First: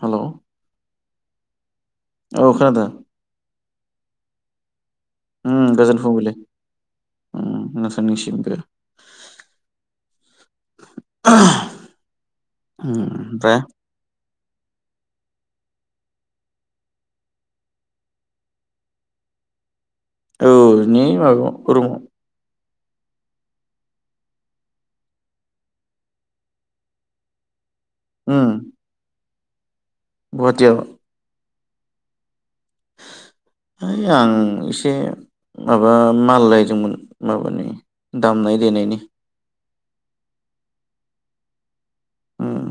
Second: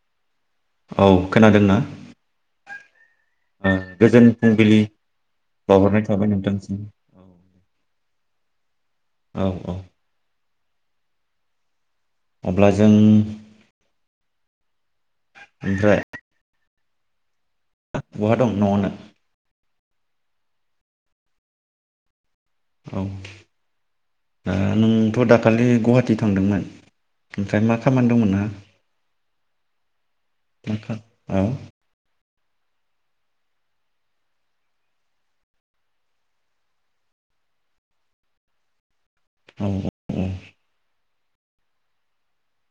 हेल' औ खोनादोंना? औ खोनादों। ओ गोजोन फुंबिलि। उम गोजोन बावहरनाय थाबाय फुंबिलि नोंथांसिम नोंथां निसिमबो औ औ [unintelligible] अब्ला जों ओमफ्राय बहा दं न'आवनो? औ नि माबायाव रुमाव औ ओ नोंथ' दाखालि गुहाटि थांदोंमोन ओमफ्राय मा खामानि दंमोन उम नोंहा गुवाहाटियाव [unintelligible] औ है आं एसे माबा माल लायदोंमोन माबानि दामनाय देनायनि औ औ उम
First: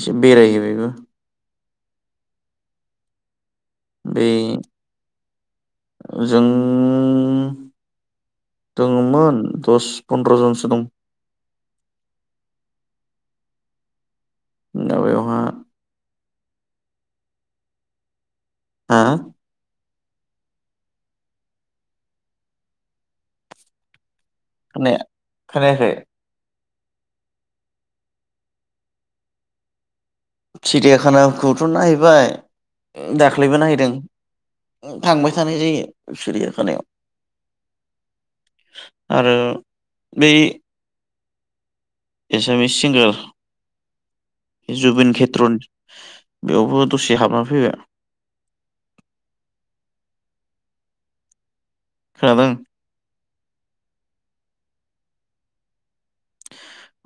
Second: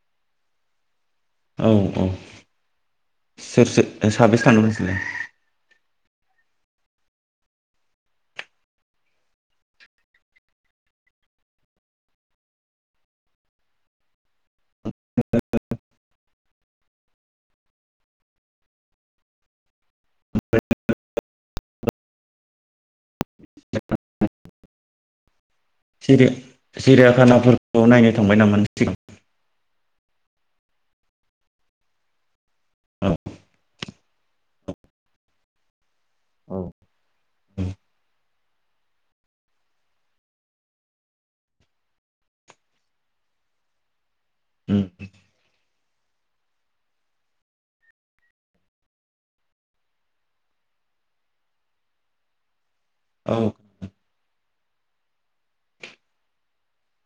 एसे बेरायहैबायबो औ औ सोरसो बै साबैसे थादोंमोन नोंसोरलाय? जों दङ'मोन दस पन्द्रजनसो दं [unintelligible] हा [unintelligible] [unintelligible] खोनायाखै सिरि सिरियाखानाफोरखौ नायनो थांबाय नामा नों सिगां? सिरियााखानाखौथ' नायबाय औ दाख्लैबो नायहैदों थांबाय थानाय जायो औ सिरिखानायाव आरो बै एसामिस सिंगार उम जुबिन खेथ्रन बेयावबो दसे हाबना फैबाय खोनादों औ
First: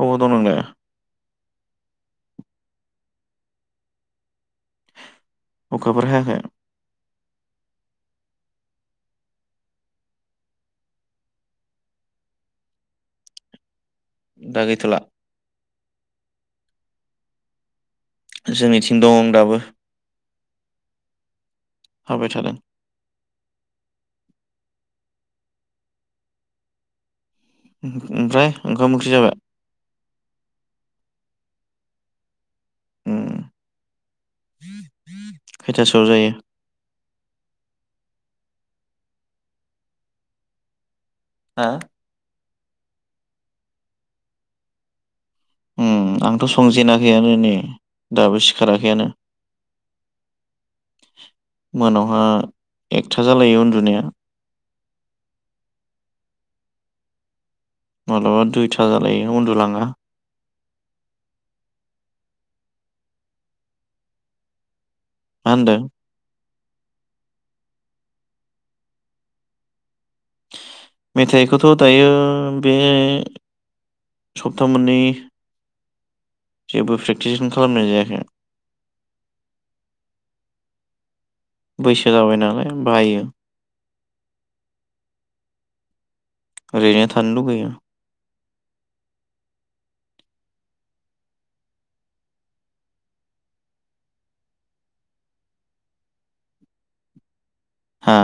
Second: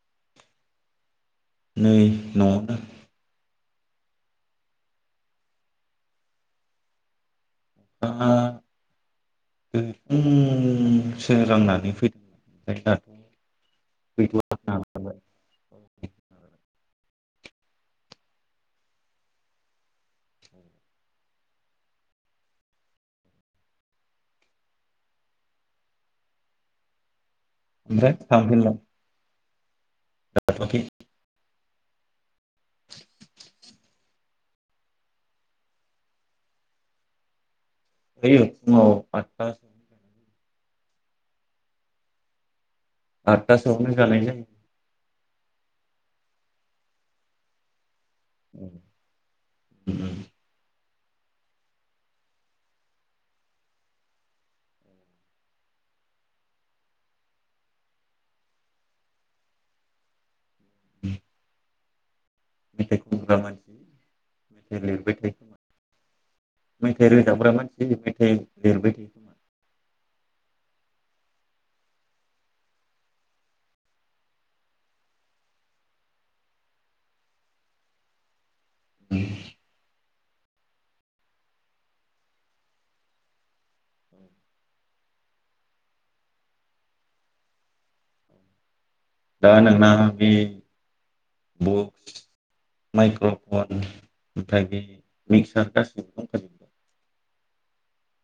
अबाव दं नोंलाय? नै न'आवनो अखाफोर हायाखै? [unintelligible] सोरांनानै [unintelligible] दा गैथ'ला जोंनिथिं दं दाबो हाबाय थादों ओमफ्राय ओंखाम ओंख्रि जाबाय? [unintelligible] उम खैथासोआव जायो। [unintelligible] हा। आठथासोआवनो जानाय जायो। उम आंथ' संजेनाखैयानो नै। दाबो उम सिखाराखैयानो। उम मोनायावहा एकथा जालायो उन्दुनाया। माब्लाबा दुइथा जालायो उन्दुलांङा। [inaudible] मेथाइ खनग्रा मानसि लिरबाय थायो। होनदों मेथाइ रोजाबग्रा मानसि मेथाइ लिरबाय मेथाइखौथ' दायो बे सप्ता मोननै। जेबो प्रेक्टिसखौनो खालामनाय जायाखै। [unintelligible] बैसो जाबाय नालाय बायो ओरैनो थानो लुुबैयो। दा नोंना बे बुक्स माइक्र'फन ओमफ्राय बे मिक्सार गासिबो कमपानि दं। हा?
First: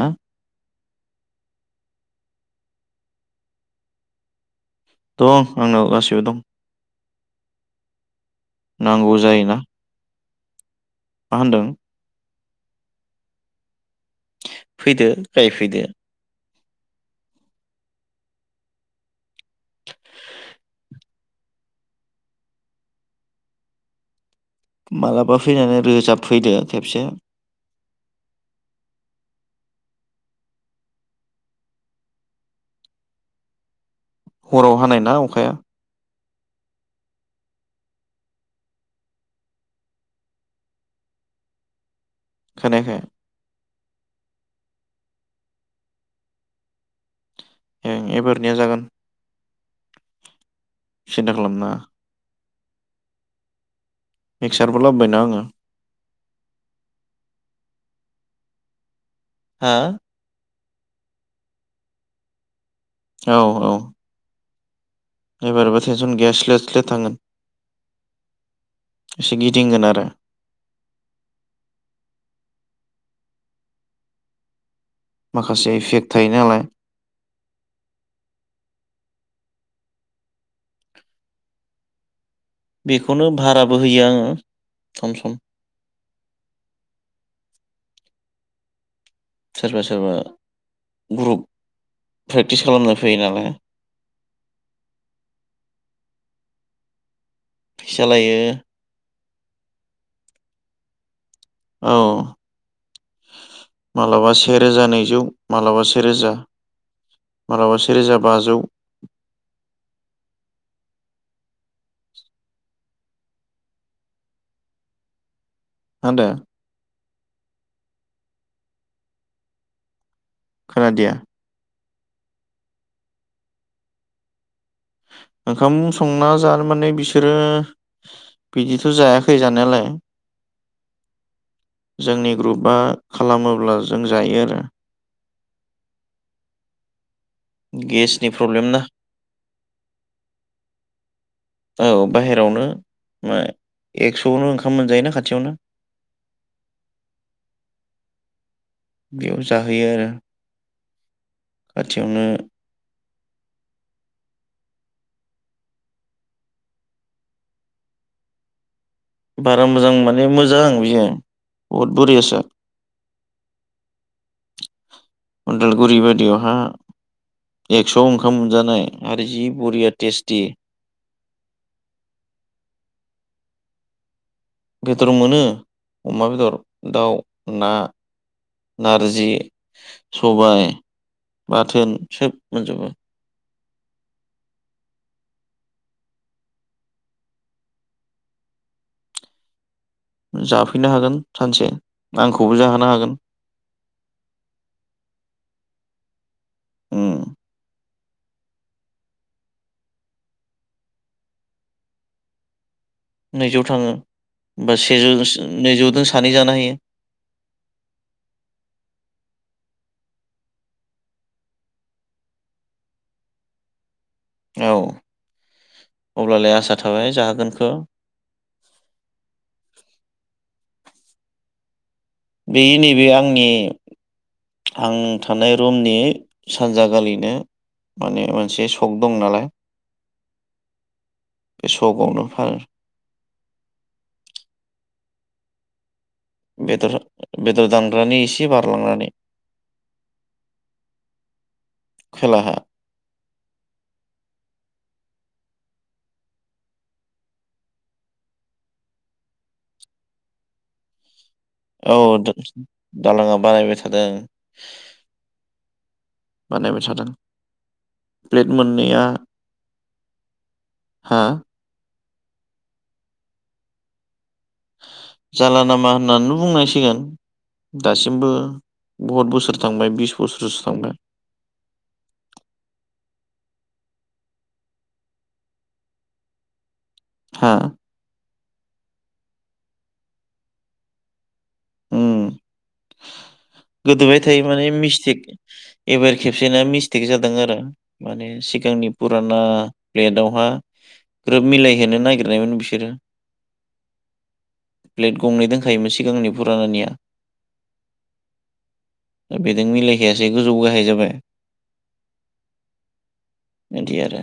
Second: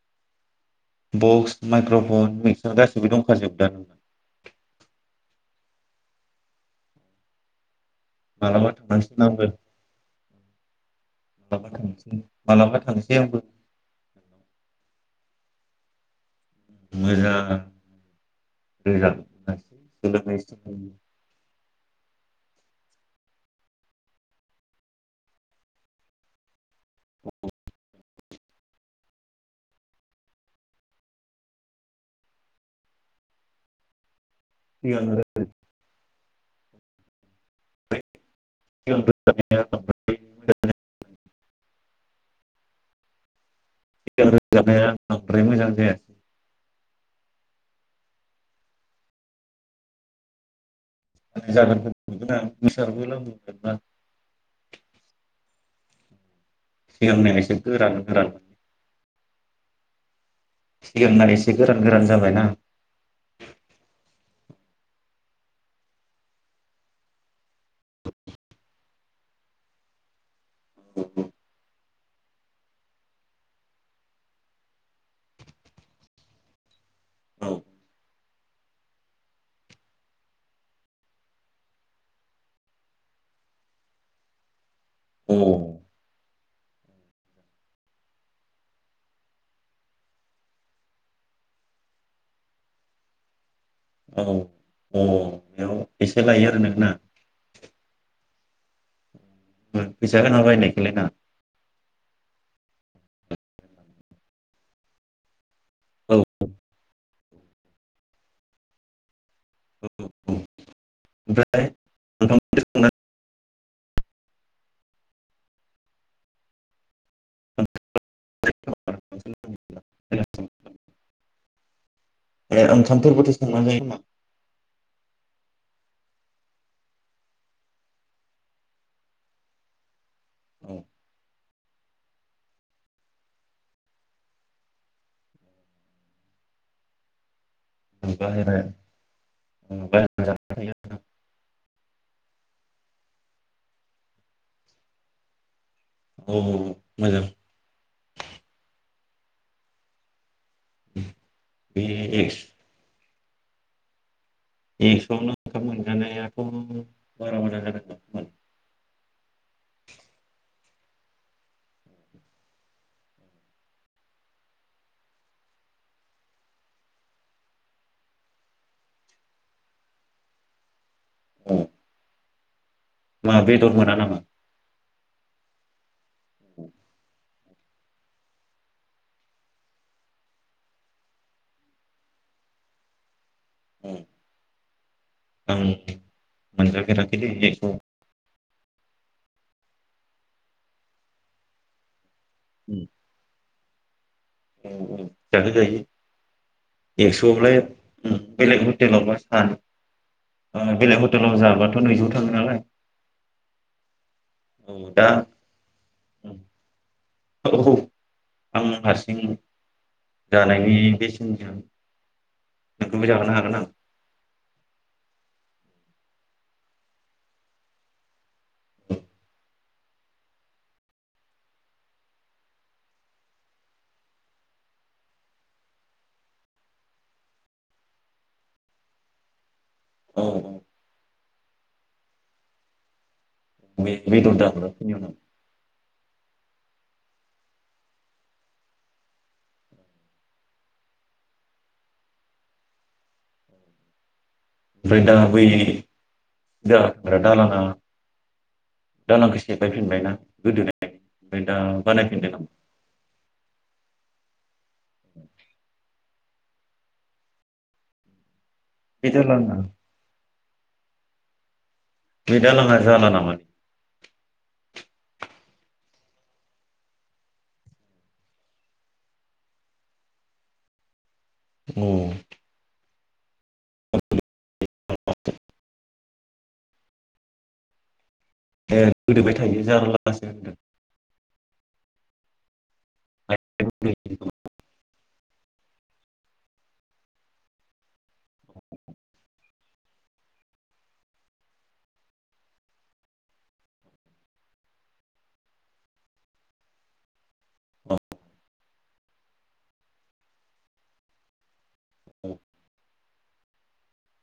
बक्स माइक्र'फन मिक्सार गाससिबो दंखाजोबोदा? दं आंनाव गासिबो दं। मालाबा नांगौ थांनांसै आंबो जायोना मा होनदों माबलाबा थांसै। माबलाबा थांसै आंबो। फैदो गायफैदो। [inaudible] मालाबा फैनानै रोजाबफैदो। खेबसे। हराव हानाय ना अखाया? [inaudible] खोनायाखै? सिगां रोजाबनाया बांद्राय मोजां जायासै ए एबारनिया जागोन। सिन्था खालामनाङा जागोन नुगोन आं। [inaudible] मिक्सारबो लाबोबायना आंङो। सिगांनिया एसे गोरान गोरान। हा? सिगांना एसे गोरान गोरान जाबायना। औ औ एबारबो थेनसन गैया सिलेथ सिलेथ थांगोन। एसे गिदिंगोन आरो। औ। माखासे इफेक्ट थायो नालाय। औ। बेखौनो भाराबो होयो आंङो। सम औ सम। सोरबा सोरबा ग्रुप प्रेक्टिस खालामनो फैयो नालाय। औ औ बेयाव एसे लायो आरो नों ना? फैसा लायो उम फैसा होना बायनायखौलाय ना? औ मालाबा सेरोजा नैजौ माबलाबा औ सेेरोजा मालाबा सेरोजा बाजौ ओमफ्राय [unintelligible] मा होनदों? [unintelligible] [unintelligible] खोनादिया ए ओंखामफोरबोथ' सोंना जायो होनदां। ओंखाम संना जानो माने बिसोरो बिदिथ' जायाखै जानायालाय। औ जोंनि ग्रुपआ खालामोब्ला जों जायो आरो। गेसनि प्रब्लेम ना [inaudible] औ बाहेरायावनो मा एक्स'आवनो ओंखाम मोनजायोना खाथियावनो। औ मोजां। बेयाव जाहैयो आरो। खाथियावनो [unintelligible] एक्स'आवनो ओंखाम मोनजानाया‌। बारा मोजां माने मोजां बिहाय बहुद बरियासो। उदालगुरि बायदियावहा एक्स'आव ओंखाम मोनजानाय आरो जि बरिया टेस्टि। ना बेदर मोना नामा? बेदर मोनो अमा बेदर दाउ ना नारजि सबाय बाथोन सोब मोनजोबो। आं मोनजाफेराखैलै एक्स'आव। जाफैनो हागोन सानसे। आंखौबो जाहोनो हागोन। औ औ जाहो जायो उम एक्स'आवलाय बेलेग हटेलावबा सान बेलेग हटेलाव जाबाथ' नैजौ थाङो नालाय। नैजौ थाङो बा औ दा सेजौ नैजौजों सानै जानो हायो। औ औ आं हारसिं जानायनि बेसेन नोंखौबो जाहोनो हागोन आं। औ अब्लालाय आसा थाबाय जाहागोनखौ। बे नैबे आंनि आं थानाय रुमनि सानजा गालिनो माने मोनसे सक दं नालाय औ औ। बे सक आवनो गंनो फानो। बे -बेदरदा बेदर बेदर दांग्रानि एसे बारलांनानै खोलाहा। ओमफ्राय दा बै दालाङा दालांखौ सेफायफिनबायना गोदोनाय ओमफ्राय दा औ बानायफिनदों नामा दालाङा बानायबाय थादों। बानायबाय थादों। प्लेट मोननैया बे दालाङा हा? बे दालांआ जाला नामा जाला नामा होननानैनो बुंनांसिगोन दासिमबो बहुत बोसोर थांबाय बिस बोसोरसो थांबाय औ [unintelligible] हा ए गोदोबाय थायो जारलासो होनदों उम गोदोबाय थायो माने मिस्टेक एबार खेब बिसोरना मिस्टेक जादों आरो माने सिगांनि फुराना प्लेटावहा ग्रोब मिलायहोनो नागिरनायमोन बिसोरो प्लेट गंनै दोनखायोमोन सिगांनि फुरानानिया दा बेजों मिलायखायासै गोजौ गाहाय जाबाय बिदि आरो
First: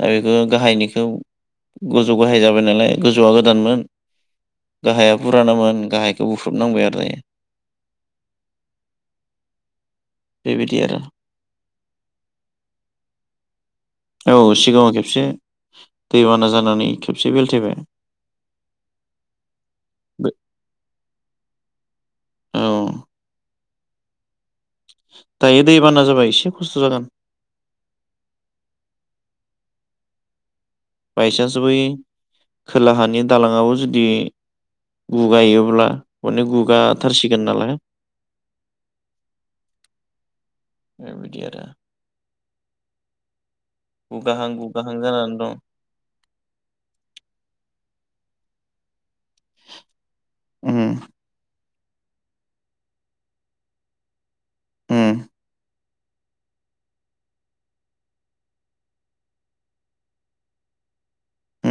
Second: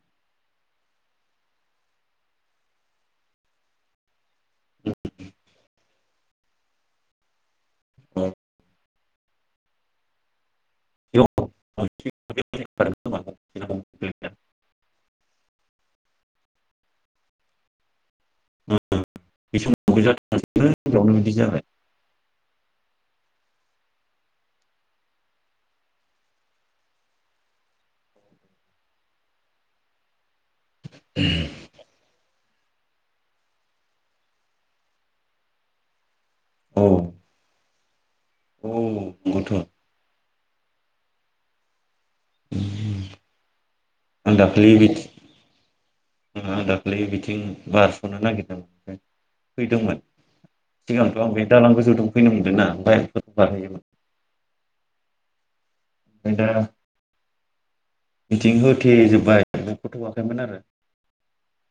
दा बेखौ गाहायनिखौ गोजौ गाहाय जाबाय नालाय गोजौआ गोदानमोन बुरानामोन गाहाय बेखौ बुफ्रुबनांबाय आरो [inaudible] बेबायदि आरो बे औ सिगाङाव खेब से दैबाना जानानै खेबसे बेलथायबाय [inaudible] बे बि जाबाय औ दायो दै बाना जाबा एसे खस्थ' जागोन बायसान्स बै खोलाहानि दालाङावो जुदि गुगायोब्ला अनेक औ गुगाथारसिगोन नालाय औ गथ' बेबायदि आरो [inaudible] आं गुगाहां दाखालि गुगाहां बिथि जानानै दं आं दाखालि बिथिं बारस'नो नागिरदों फैदोंमोन उम सिगांथ' आं बे दालां गो जोवदोफैनो मोनदोंना बाइलफोर बारहोयोमोन [inaudible] बेदा मिथिं होथेजोब्बाय बेखौथ'वाखैमोन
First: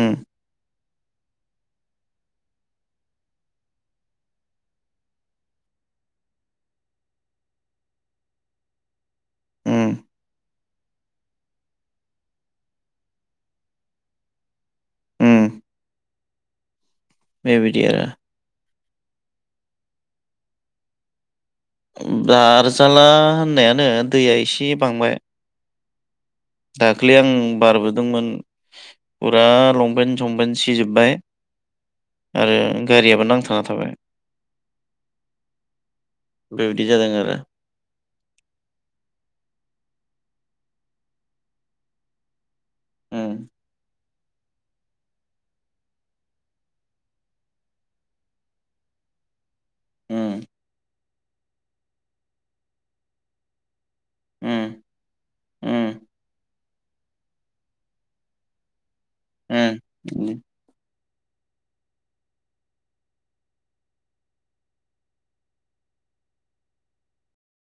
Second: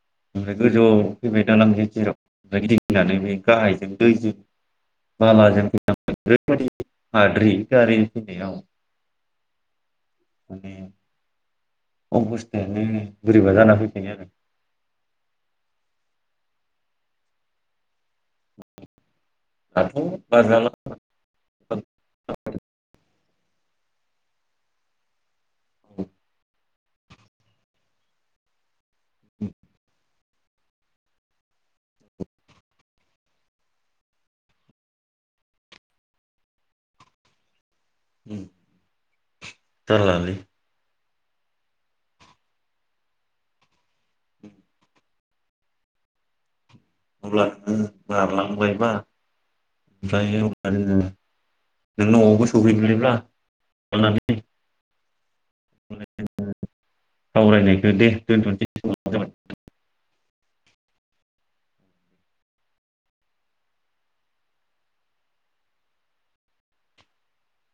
उम गोजौआव फैबाय दालां गैजेराव गिनानै बे गाहायजों दैजों बालाजों फ ओरैबायदि हाद्रि गारिजों फैनायाव ओम माने अबस्थायानो बोरैबा जाना फैखयो आरो उम बेबायदि आरो दाथ'- [unintelligible] बारजाला होननायानो दैया एसे बांबाय दाखलै आं बारबोदोंमोन। फुरा लंपेन संपेत सिजोबबाय आरो गारियाबो नांथाना थाबाय बेबायदि जादों आरो उम जालालै उम अब्ला नोङो बारलांबायबा उम ओफ्रायो अब्ला नोङो नों नवावबो सहैबायब्ला [unintelligible] अ [unintelligible] उम उम [unintelligible] सावरायनायखौ दे दोनथ'सै ओं बिदिनो